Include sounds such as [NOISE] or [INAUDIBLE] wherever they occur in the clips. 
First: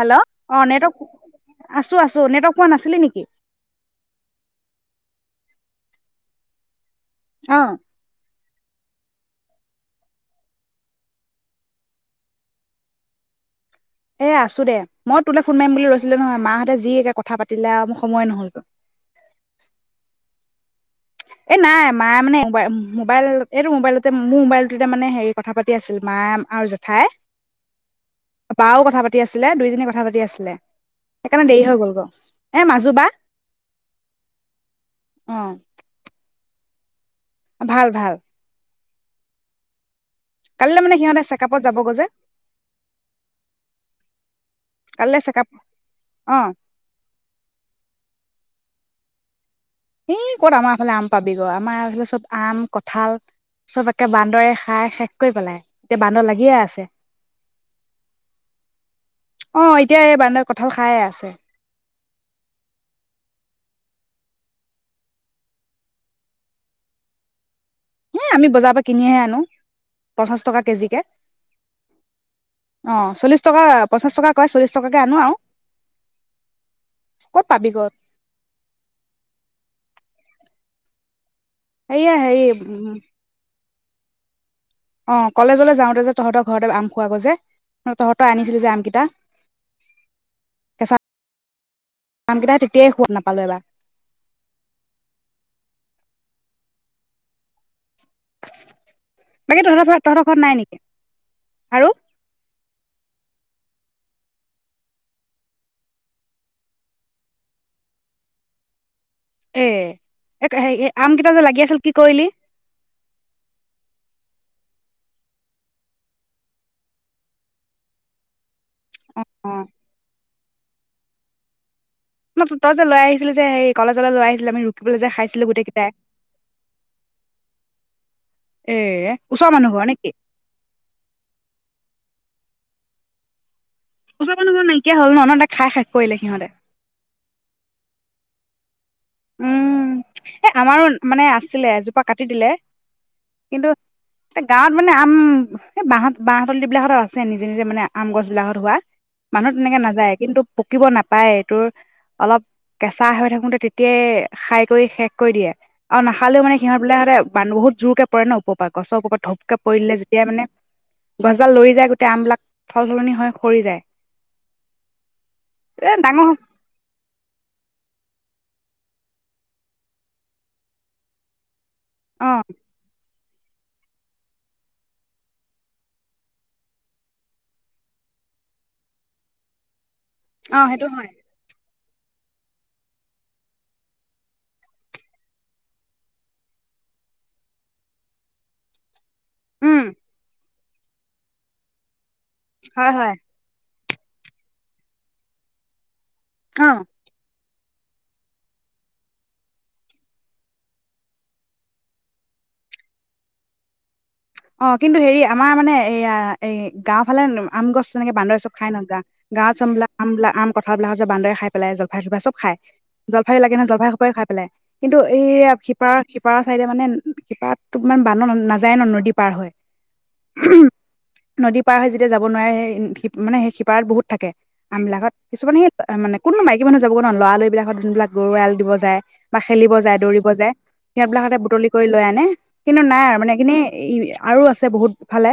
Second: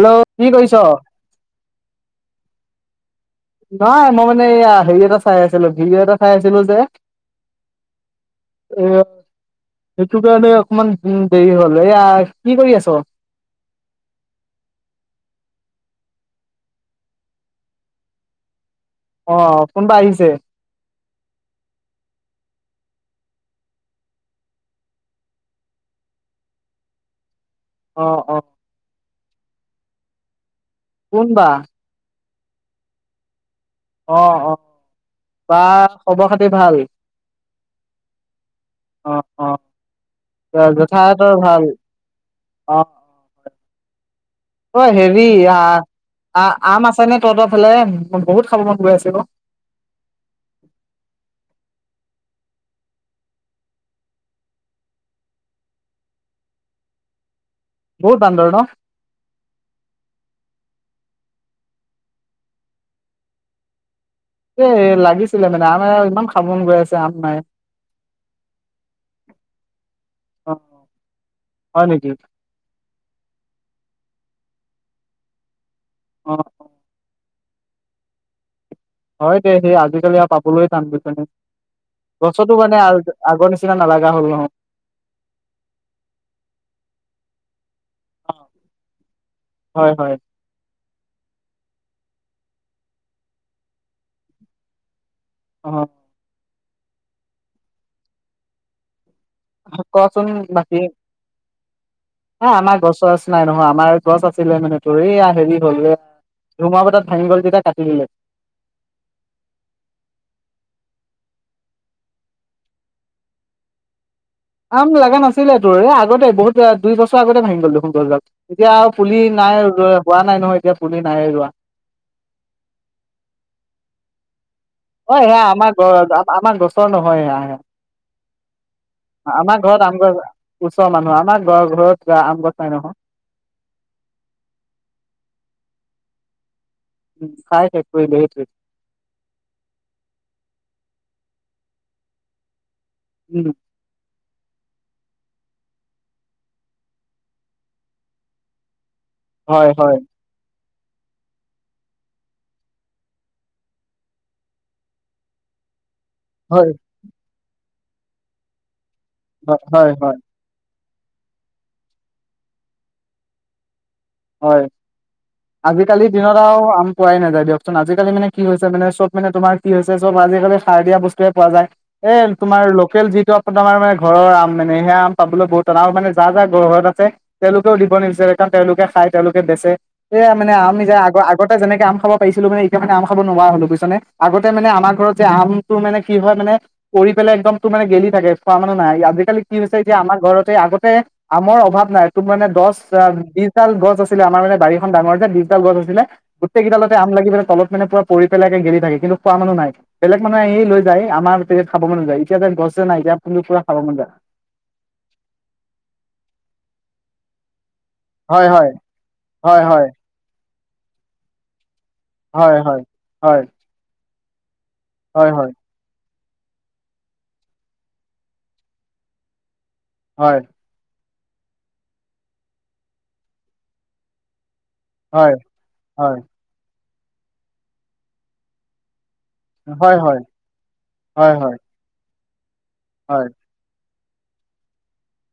Hello কি অ কৰিছ? নেটৱৰ্ক আছো আছো নেটৱৰ্ক পোৱা নাছিলি নেকি [INAUDIBLE] নাই মই মানে এইয়া হেৰি এটা চাই আছিলো, ভিডিঅ এটা চাই আছিলো যে। অঁ এ সেইটো কাৰণে অকমান দেৰি হ'ল, এয়া কি কৰি আছ? এ আছো দে, মই তোলে ফোন মাৰিম বুলি লৈছিলো নহয়, মাহঁতে যি একে কথা পাতিলে আৰু মোৰ সময়ে নহ'লে। অঁ কোনবা আহিছে। এ নাই মায়ে মানে মবাই মোবাইল এইটো মোবাইলতে মোৰ মোবাইলটোতে মানে হেৰি কথা পাতি আছিল মা আৰু জেঠাই। অ অ বাও কথা পা পাতি আছিলে, দুইজনী কথা পাতি আছিলে। সেইকাৰণে কোনবা দেৰি হৈ গ'ল গ'। এ মাজু বা। অঁ - অঁ। অ বা খবৰ খা তি ভাল। ভাল- ভাল। অঁ অঁ কালিলৈ মানে সিহঁতে জেঠাইহতৰ চেকআপত ভাল। যাবগৈ যে অঁ। অঁ কালিলৈ হেৰি চেকআপ অ আহ, আম আছে নে তহতৰ ফালে। বহুত খাব মন গৈ আছিল অঁ। সি ক'ত আমাৰফালে আম পাবি গৈ, আমাৰ এইফালে চব আম কঁঠাল চব একে বান্দৰে খাই শেষ কৰি পেলাই, এতিয়া বান্দৰ লাগিয়ে আছে। বহুত বান্দৰ ন অঁ, এতিয়া এই বান্দৰ কঁঠাল খায়ে আছে। এ লাগিছিলে মানে আমে ইমান খাবো মনগৈ আছে, আম নাই। এ আমি বজাৰৰ পৰা কিনিহে আনো, পঞ্চাশ অ টকা কেজিকে, হয় নেকি অঁ চল্লিশ টকা পঞ্চাশ টকা কই চল্লিশ টকাকে আনো আৰু। অঁ ক'ত পাবি গৈ। হয় দে সেই আজিকালি আৰু পাবলৈ টান বুইছনে। এইয়া হেৰি গছতো মানে আগৰ নিচিনা ইমান নালাগা হ'ল নহয়। অঁ কলেজলৈ যাওঁতে যে তহঁতৰ ঘৰতে আম খোৱ গৈ যে তহঁতৰ আনিছিলি যে আমকেইটা, হয় হয় কেঁচা আমকেইটাই তেতিয়াই সোৱাদ নাপালো এবাৰ। অঁ [INAUDIBLE] বাকী তহতৰ কচোন তহঁতৰঘৰত নাই বাকী নেকি, আৰু। চচ নাই নহয়, আমাৰ গছ আছিলে মানে তোৰ, এয়া হেৰি হ'ল ধুমূহা বতাহত ভাঙি গ'ল, যেতিয়া কাটি দিলে। এ এ হে আম কেইটা যে লাগি আছিল কি কৰিলি? আম লগা নাছিলে তোৰ, এই আগতে বহুত দুই বছৰ আগতে ভাঙি গ'ল দেখোন গছডাল। এতিয়া আৰু পুলি অ নাই ৰ', হোৱা নাই নহয় এতিয়া। পুলি নাই ৰোৱা ন তই যে লৈ আহিছিলি যে সেৰি কলেজলৈ লৈ আহিছিলে, আমি ৰুকিবলৈ যে অ' সেয়া খাইছিলো গোটেই আমাৰ কেইটাই ঘ আমাৰ গছৰ নহয় সেয়া স', এ ওচৰৰ আমাৰ মানুহ ঘৰ ঘৰত আম নেকি গছ, ওচৰৰ মানুহ আমাৰ ঘৰত যোৱা আম গছাই নহয়। ওচৰ মানুহ ঘৰ নাইকিয়া হ'ল, নহয়টা খাই খেশ কৰিলে সিহঁতে। উম খাই হেক কৰিলে হেতো'এ উম, এ' আমাৰো মানে আছিলে, এজোপা কাটি দিলে। উম [UNINTELLIGIBLE] কিন্তু এ গাঁৱত মানে আম, এই বাঁহত বাঁহতল বিলাকত আছে নিজে নিজে মানে আম গছ বিলাকত হোৱা মানুহ হয় তেনেকে হয় নাযায়ে কিন্তু পকিব নাপায়, এইটোৰ অলপ কেঁচা হৈ থাকোতে তে কে খাই কৰি শেষ কৰি দিয়ে। আৰু নাখালেও মে হয় সিহঁত সহতে বান বহুত জোৰকে পৰে ন উপপৰা গছৰ ওপৰত ধপকে হয় হয় পৰিলে, হয় যেতিয়া মানে গছডাল লৰি যায়, গোটেই আমবিলাক থল সলনি হৈ সৰি যায়। হয়, এ আজিকালি ডাঙৰ দিনত আৰু আম পোৱাই নাযায় দিয়কচোন, আজিকালি মানে কি হৈছে মানে চব মানে তোমাৰ কি হৈছে চব আজিকালি সাৰ দিয়া বস্তুৱয়ে পোৱা যায় এ' অ তোমাৰ লোকেল যিটো আমাৰ মানে ঘৰৰ আম মানে সেয়া আম পাবলৈ বহুত টান আৰু মানে যা যা ঘৰত আছে, তেওঁলোকেও দিব নিবিচাৰে, কাৰণ তেওঁলোকে খাই তেওঁলোকে বেছে সয়া মানে অ আম সেইটো নিজ আ' হয় আগতে যেনেকে আম খাব পাৰিছিলো মানে এতিয়া মানে আম খাব নোৱাৰা হল বুজছনে, আগতে মানে আমাৰ ঘৰত যে আমটো মানে কি হয় মানে, পৰি পেলাই একদম তোৰ মানে গেলি থাকে, খোৱা মানে নাই, আজি কালি কি হৈছে উম এতিয়া আমাৰ ঘৰতে আগত [UNINTELLIGIBLE] আমৰ অভাৱ নাই। তু মানে দছ হয় হয় বিশ গছ আছিল, আমাৰ মানে বাৰীখন ডাঙৰ যে, [UNINTELLIGIBLE] ডিজিট গছ আছিলে অ গোটেইকেইডালতে আম লাগি পেলাই তলত মানে পুৰা পৰি পেলাইে গেল থাকে কিন্তু খোৱা মানুহ নাই, বেলেক মানোহ আহি লৈ যায়, আমাৰ তেয়া খাব মনু যায়, এতি যে গছ যে নাই এতিয়া কিন্তু পুৰা খাব মন যায়। অঁ কিন্তু হেৰি আমাৰ মানে এয়া এই গাও ফালে আম গছ তেনেকে বান্দৰ হয় চব খাই হয় নগা, গাৱ হয় হয় চমবা আমলা আম কথাবিলা হৈছে বান্দৰে খাইেলাই, যাব জা [UNINTELLIGIBLE] চব খাই, হয় হয় জলাই হয় লাগে নহয়, জলফাই সবে খায় েল [UNINTELLIGIBLE] কিন্তু এই হয় শিপাৰ সিপাৰৰ চাইদে মানে সিপাৰ তোক মানে বান নাযায় ন নদী পাৰ হয় হয় নদী পাৰ হয় যেতিয়া যাব নোৱাৰে সেই মানে সেই সিপাৰত বহুত থাকে আমবিলাকত হয় কিছুমানে হয় মানে কোনো মাইকী মানুহ যাবগৈ নন লৰালৰি বিলাকত যোনবিলাক গৰু এৰাল দিব যায় বা খেলিব হয় হয় যায় হয় দৌৰিব যায় সিহঁতবলাক হয় সতে হয় বুটলি কৰি লৈ আনে কিন্তু নাই আৰু হয় মানে এইখিনি ই আৰু আছে বহুত ফালে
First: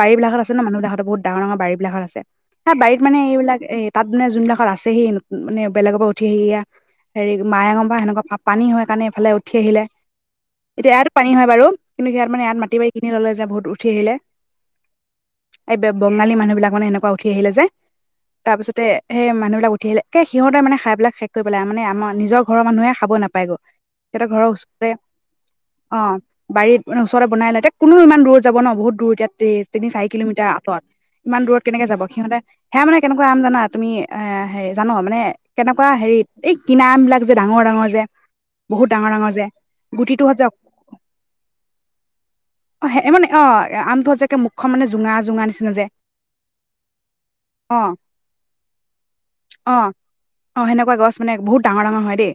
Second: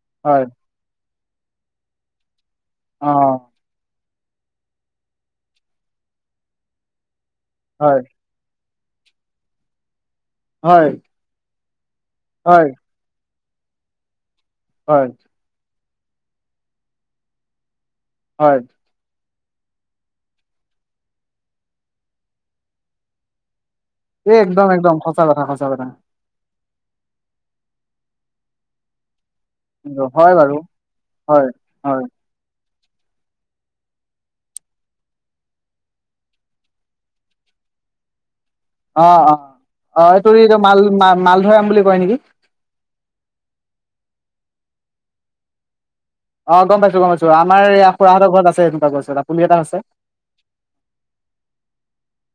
বাৰীবিলাকত হয় আছে ন মানুহদেহত বহত ডাঙৰ ডাঙৰ বাৰীবিলাকত আছে হা বাৰীত অ মান এইবিলাক এ তাত মানে যোনবিলাকত আছেহি মানে বেলেগৰ পৰা উঠি আহি এয়া হেৰি মায়েঙ বা হয় সেনেকুৱা পানী হয় সেইকাৰণে এইফালে উঠি আহিলে। হয় এতিয়া ইয়াতো পানী হয় বাৰু। কিন্তু ইয়াত মানে হয় মা কলেযে বহুত উঠি আহিলে হয়। এই বঙালী মানুহ বিলাক মানে সেনেকুৱা উঠি আহিলে যে। হয় তাৰপিছতে। সেই মানুহবিলাক উঠি আহিলে সিহঁতে মানে খাই পেলাই শেষ কৰি পেলাই মানে আমাৰ নিজৰ ঘৰৰ মানুহে খাব নাপায় গৈ এ একদম একদম সঁচা কথা সঁচা কথা। বাৰী ত মানে ওচতে বনাই লয়। এতি কোন নো ইমান দূৰ যাব ন বহু দূৰ এতিয়া। তিনি চাৰি হয় কিলোমিটাৰ বাৰু আঁতৰত ইমান হয় দূৰত কেনেকে হয় যাব সিহঁতে। সেয়া মানে কেনেকুৱা আম জানা তুমি এ হেৰি জান মানে কেনেকুৱা হেৰিত এই কিনা আম বিলাক যে ডাঙৰ ডাঙৰ যে। বহুত ডাঙৰ অ', ডাঙৰ যে অ', অ' গুটিটোহঁত যে এই ত মাল মালধৰাম বুলি কয় নেকি? অ' সে মানে অ' আমটোত যেকে মুখখন মানে জোঙা জোঙা নিচিনা যে। অ গম পাইছো গম পাইছো আমাৰ এইয়া অ', খুৰাহঁতৰ ঘৰত আছে এনেকুৱা গছ এটা পুলি এটা আছে অ' অহ সেনেকুৱা গছ মানে বহুত ডাঙৰ ডাঙৰ হয় দেই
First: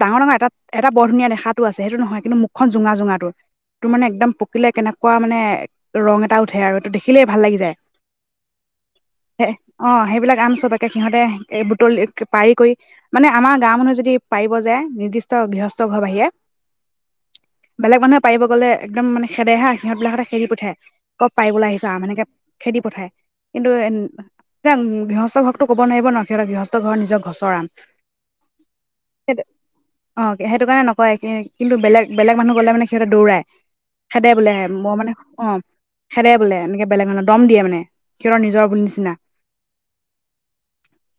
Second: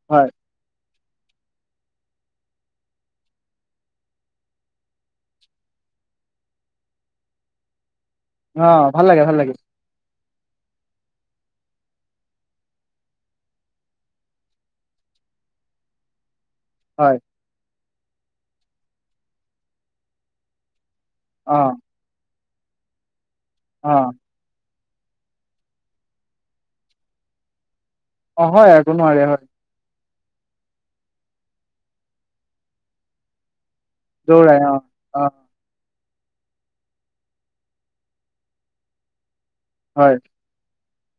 ডাঙৰ হয় ডাঙৰ এটা এটা বৰ ধুনীয়া দেখাটো আছে সেইটো নহয়। কিন্তু মুখখন জোঙা জোঙাটো তোৰ মানে একদম। পকিলে কেনেকুৱা মানে ৰং এটা উঠে আৰু এইটো দেখিলেই ভাল লাগি যায়। অ' ভাল লাগে ভাল লাগে। গাম চবকে সিহঁতে এ বুটলি পাৰি কৰি মানে আমাৰ গাও মানুহে যদি পাৰিব যায় নিৰ্দিষ্ট গৃহস্থ ঘৰ বাহিৰে। হয়। বেলেগ মানুহে পাৰিব গ'লে একদম মানে খেদে হা সিহঁতবিলাকে খেদি পঠীই কত অ পাৰিবলৈ আহিছা আম সেনেক খেদি পঠায়। কিন্তু এ অ গৃহস্থ ঘৰতটো ক'ব নোৱাৰিব ন সিহঁত গৃহস্থ ঘৰ নিজৰ গছৰ আম। অ' হয় একো নহয় দে সেইটো অ' সেইটো কাৰণে নকয় কিন্তু বেলেগ বেলেগ মানুহ গলে মানে সিহঁতে দৌৰাই। খেদে বোলে দৌৰাই হে অ মই মানে অ খেদে বোলে এনেকে বেলেগ মানহে দম দিয়ে মানে সিহঁতৰ নিজৰ বুলি নিচিনা। হয়।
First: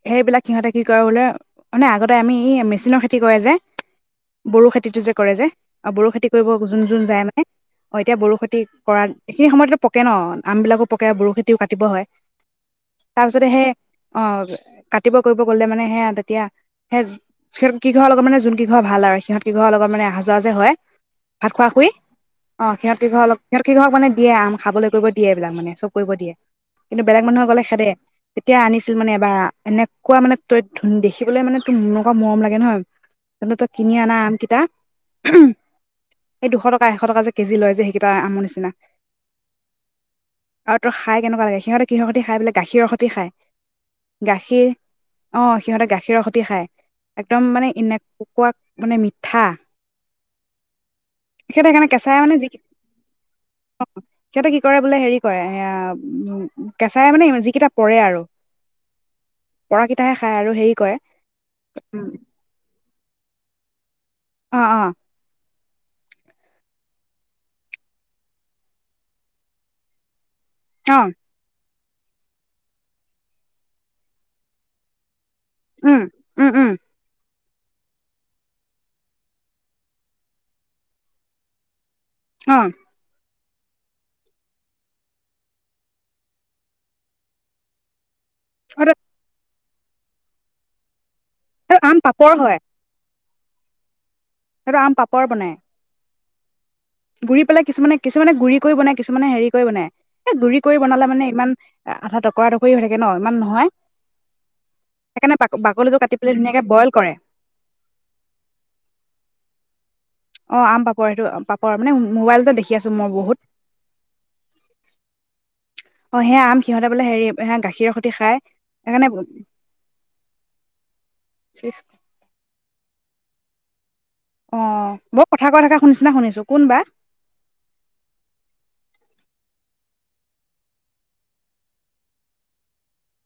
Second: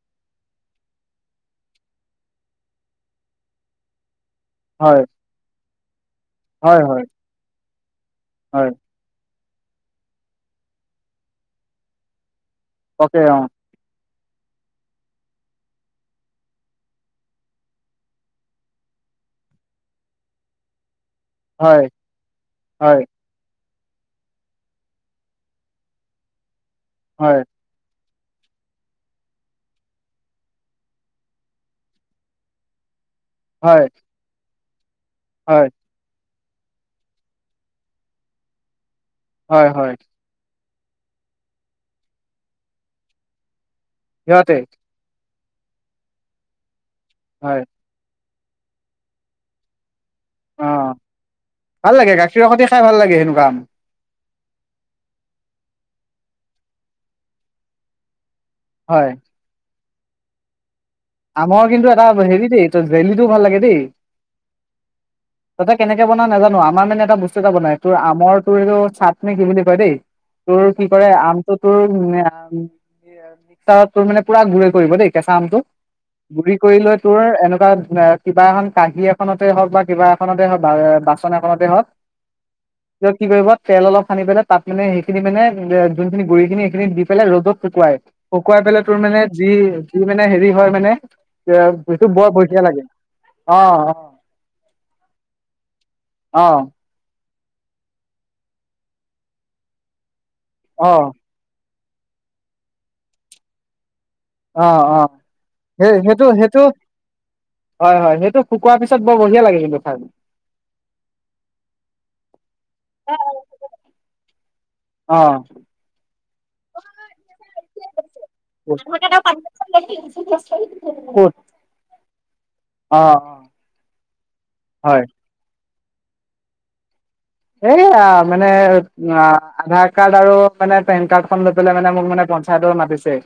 সেইবিলাক সিহঁতে কি কৰে বোলে মানে আগতে আমি ই মেচিনৰ খেতি কৰে যে বড়ো খেতিটো হয় যে কৰে যে আ বড়ো খ কৰিব হয় যোন যোন হয় যায় মানে অ এতিয়া বৰো খেতি হয় কৰাত এইখিনি সময়ো পকে ন আমবলাকো পকে বৰো খেতিও কাটিব হয়। পকে অ তাৰপিছত সে অ কাটিব কৰিব গলে মানে সেয়া তেতিয়া সে সিহঁত কিঘৰৰ লগত মানে যোন কি ঘৰ ভাল আৰু সিহঁত কি ঘৰ লগত মানে অহা যোৱা যে হয় ভাত হয় খোৱাকই অ সিহত হয় ঘৰ অলপ সিহঁত কেই ঘৰক মানে দিয়ে আম খাবলৈ কৰিব দিয়ে এইিলাক মানে চব কৰিব দিয়ে। কিন্তু বেলেগ হয় মানুহে গলে খেদে। তেতিয়া আনিছিল মানে এবাৰ এনেকুৱা মানে তই ধুন দেখিবলৈ মানে তোৰ এনেকুৱা মৰম লাগে নহয়। ত তো হয় কিনি আনা আম কেইটা হয়। এই দুশ টকা এশ টকা যে কেজি লয় যে সেইকেইটা আমৰ নিচিনা হয় হয়। আৰু তই খাই কেনেকুৱা লাগে সিহঁতে কিহৰ সৈ খাই বোলে গাখীৰৰ সৈতে খাই। সিহঁতে গাখীৰ অ সিহতে গাখীৰৰ সতি খায়। একদম হয় মানে ইনে কোৱা মানে মিঠা। সিহঁতে কেনে গে গাখীৰৰ সতে খাই ভাল লাগে এনেকুৱা সিহঁতে কি কৰে বোলে হেৰি কৰে সেইয়া কেঁচাই মানে যিকেইটা পৰে আৰু হয় পৰাকেইটাহে খায় আৰু হেৰি কৰে আমৰ কিন্তু এটা হেৰি দ জেলিটো ও ভাল লাগে দেই অ অ তহঁতে কেনেকে বনাও নাজানো আমাৰ মানে এটা বস্তু এটা বনাই তোৰ আমৰ তোৰ এইটো চাটনি কি বুলি কয় দেই তোৰ কি অ কৰে আমটো তোৰ মিক্সাৰত তোৰ মানে পুৰা গুুৰি কৰিব দেই কেছা আম টো উম উম গুৰি উম কৰি লৈ তোৰ এনেকুৱা কিবা এখন কাহী এখনতে হওক বা কিবা এখনতে হওক বা বাচন এখনতে হওক পিছত কি কৰিবি তেল অলপ সানি পেলাই তাত মানে সেইখিনি মানে যোনখিনি গুৰি খিনি সেইখিনি দি পেলাই ৰ'দত শুকুৱাই শুকুৱাই পেলাই অ তোৰ মানে যি যিমানে হেৰি হয় মানে আৰু আম সেটো বৰ পাপৰ বঢ়িয়া লাগে অ অ সেইটো আম পাপৰ বনাই অ গুৰি পেলাই কিছুমানে কিছুমানে গুৰি কৰি বনাই কিছুমানে হেৰি কৰি বনায় এ গুৰি কৰি বনালে অ মানে ইমান আঠা টকৰা টকৰি হৈ থাকে ন ইমান নহয় অ অ সেইকাৰণে সেই বাকলিটো কাটি সেইটো পেলাই সেইটো ধুনীয়াকে বইল কৰে হয় হয় সেইটো শুকোৱাৰ পিছত বৰ বঢ়িয়া লাগে কিন্তু খাই অ আম পাপৰ সেইটো পাপৰ মানে মোবাইলতে দেখি আছো মই বহুত সেয়া আম সিহঁতে অ বোলে হেৰি গাখীৰৰ সৈতে খাই সেইকাৰণে ক'ত আহ অ অ হয় বৰ কথা কৈ থাকা তোৰ নিছিনা শুনিছো কোনবা এই আ মানে আধাৰ কাৰ্ড আৰু মানে পেন কাৰ্ডখন লৈ পেলাই মানে মোক মানে পঞ্চায়েতত মাতিছে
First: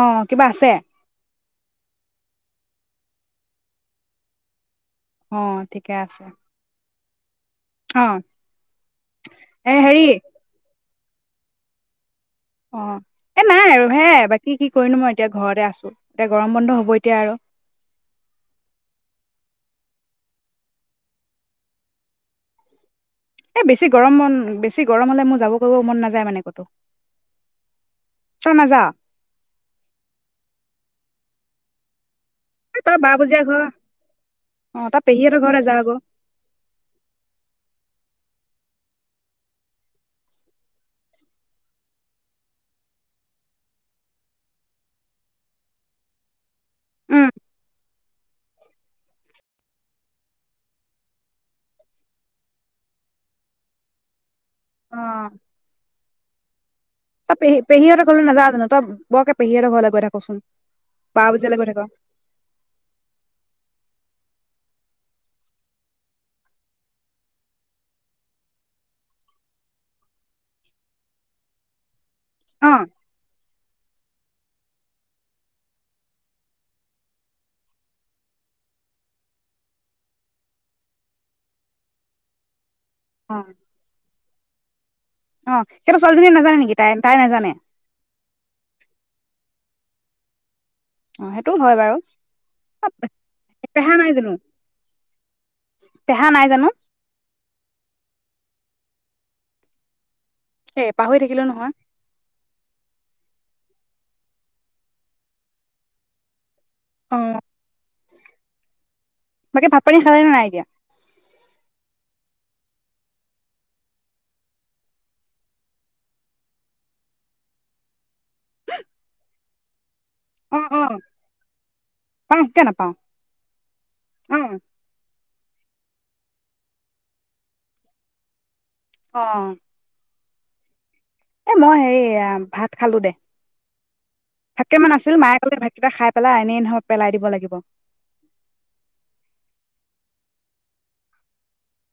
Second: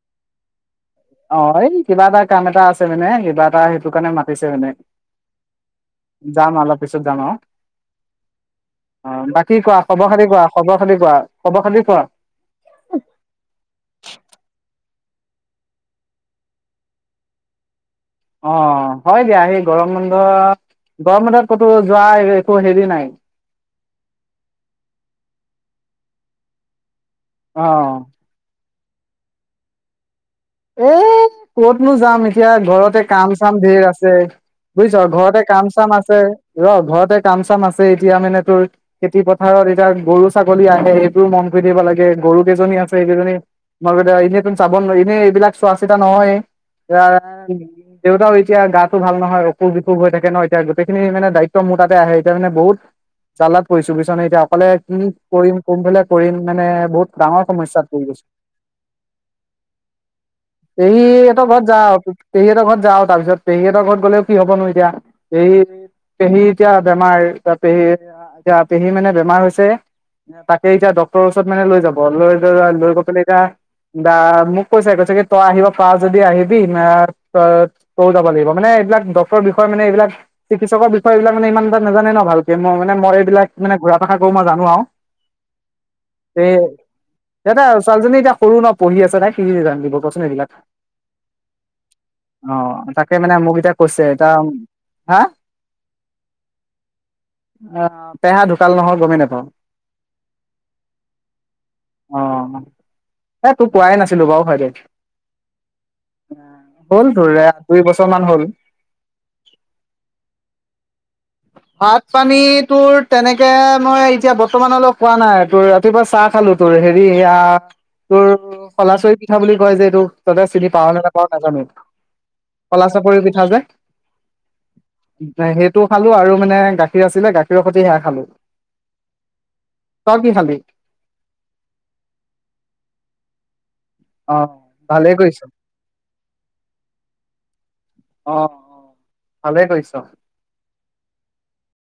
অ কিবা আছে অ', এই কিবা এটা কাম এটা আছে মানে কিবা এটা সেইটো কাৰণে মাতিছে মানে অ ঠিকে আছে যাম অলপ পিছত যাম অ'। অ অ' বাকী এ কোৱা হেৰি খবৰ খতি কোৱা। খবৰ [UNINTELLIGIBLE] যায়। খবৰ খাতি কোৱা? অ', এ নাই আৰু হেয়াই বাকী কি কৰিনো মই এতিয়া ঘৰতে আছোঁ। এতিয়া গৰম বন্ধ হ'ব এতিয়া আৰু! অ', হয় দিয়া, সেই গৰম বন্ধ আৰু। গৰম বন্ধত ক'তো যোৱা এ-একো হেৰি নাই। এ বেছি গৰম বন, বেছি গৰম হ'লে মোৰ যাব, কৰিব মন নাযায় মানে ক'তো। অ'। [UNINTELLIGIBLE] এই কতনো যাম এত এতিয়া এ তই ঘৰতে বা বুজিয়া কাম-চাম ঘৰ ধেৰ আছে। অ বুজিছ! তই পেহীহঁতৰ ঘৰতে ঘৰলে যা কাম-চাম আকৌ আছে। ৰ! ঘৰতে কাম-চাম আছে, এতিয়া মানে খেতি পথাৰত এতিয়া গৰু ছাগলী আহে, সেইবোৰো মন কৰি থাকিব লাগে। গৰু কেইজনী আছে, সেই কেইজনী মন এনেটো চাব নোৱাৰি। এনেই বিলাক চোৱা চিতা নহয়ে। এতিয়া, উম দেউতাও এতিয়া গাটো ভাল নহয় অসুখ বিসোষ অসুখ হৈ থাকে ন এতিয়া গোটেইখিনি মানে দায়িত্ব মোৰ তাতে আহে, এতিয়া মানে বহুত জালাত পৰিছোঁ বুজিছনে এতিয়া। ফালে কি অ কৰিম, কোনফালে কৰিম মানে বহুত তই ডাঙৰ পেহী সমস্যাত পৰি পেহীহঁতৰ ঘৰলৈ গৈছোঁ। নাযাৱ জানো তই বৰকে পেহীহঁতৰ ঘৰলৈ গৈ থাকচোন বা পেহীহঁতৰ বুজিয়ালে ঘৰত গৈ থাক যাওঁ, পেহীহঁতৰ ঘৰত যাওঁ, তাৰ পিছত পেহীহঁতৰ ঘৰত গ'লেও কি হবনো এতিয়া পেহী পেহী এতিয়া বেমাৰ পেহী এতিয়া পেহী মানে বেমাৰ হৈছে, তাকে এতিয়া ডক্টৰৰ ওচৰত মানে লৈ যাম। বৰ লয় অ লয় গৈ পিনে এতিয়া। দামি কৈছ কৈছে কি তই আহিব পাৰ যদি আহিবি, ত, তই যাব লাগিব মানে এইবিলাক ডক্টৰৰ বিষয় মানে এইবিলাক চিকিৎসকৰ বিষয় এইবিলাক মানে ইমানটা নাজানে ন ভালকে। মই মানে মই অ এইবিলাক মানে মই জানো আৰু। অ' সেইটো ছোৱালীজনীয়ে এ নাজানে নেকি তাই-তাই নাজানে? সিহঁতে ছোৱালীজনী এতিয়া সৰু ন পঢ়ি আছে নে? কি [UNINTELLIGIBLE] কচোন এইবিলাক। অ সেইটোও হয় বাৰু আহ' তাকে মানে মোক এতিয়া পেহা কৈছে, নাই ‌ এতিয়া জানো হা পেহা নাই জানো আহ' পেহা ঢুকাল নহয় গমেই নাপাওঁ। এ' পাহৰি থাকিলো নহয়। অ এ' তোক কোৱাই না তেনেকুৱাও হয় দে। হল অ [UNINTELLIGIBLE] দুই বছৰ মান হ'ল। বাকী ভাত পানী খালে নে নাই এতিয়া ভাত পানীত তোৰ তেনেকে মই এতিয়া বৰ্তমানলৈ কোৱা নাই তোৰ ৰাতিপুৱা চাহ খালো তোৰ হেৰি এইয়া তোৰ কলাচৰি পিঠা বুলি কয় যে এইটো [UNINTELLIGIBLE] অ চিনি অ পাও নে নোপাও নাজানো। পাওঁ কিয় খলা নাপাওঁ চাপৰি পিঠা যে অ সেই টো খালো আৰু মানে গাখীৰ আছিলে গাখীৰৰ সৈতে হেয়া খালো। অ'। তই কি খালি? এ' মই হেৰি ভাত খালো দে। অ ভাত কেইটামান ভালে আছিল, মায়ে কৰিছ কলে ভাতকেইটা খাই পেলা আ এনেই ধৰ পেলাই দিব লাগিব। অহ ভালেই কৰিছ।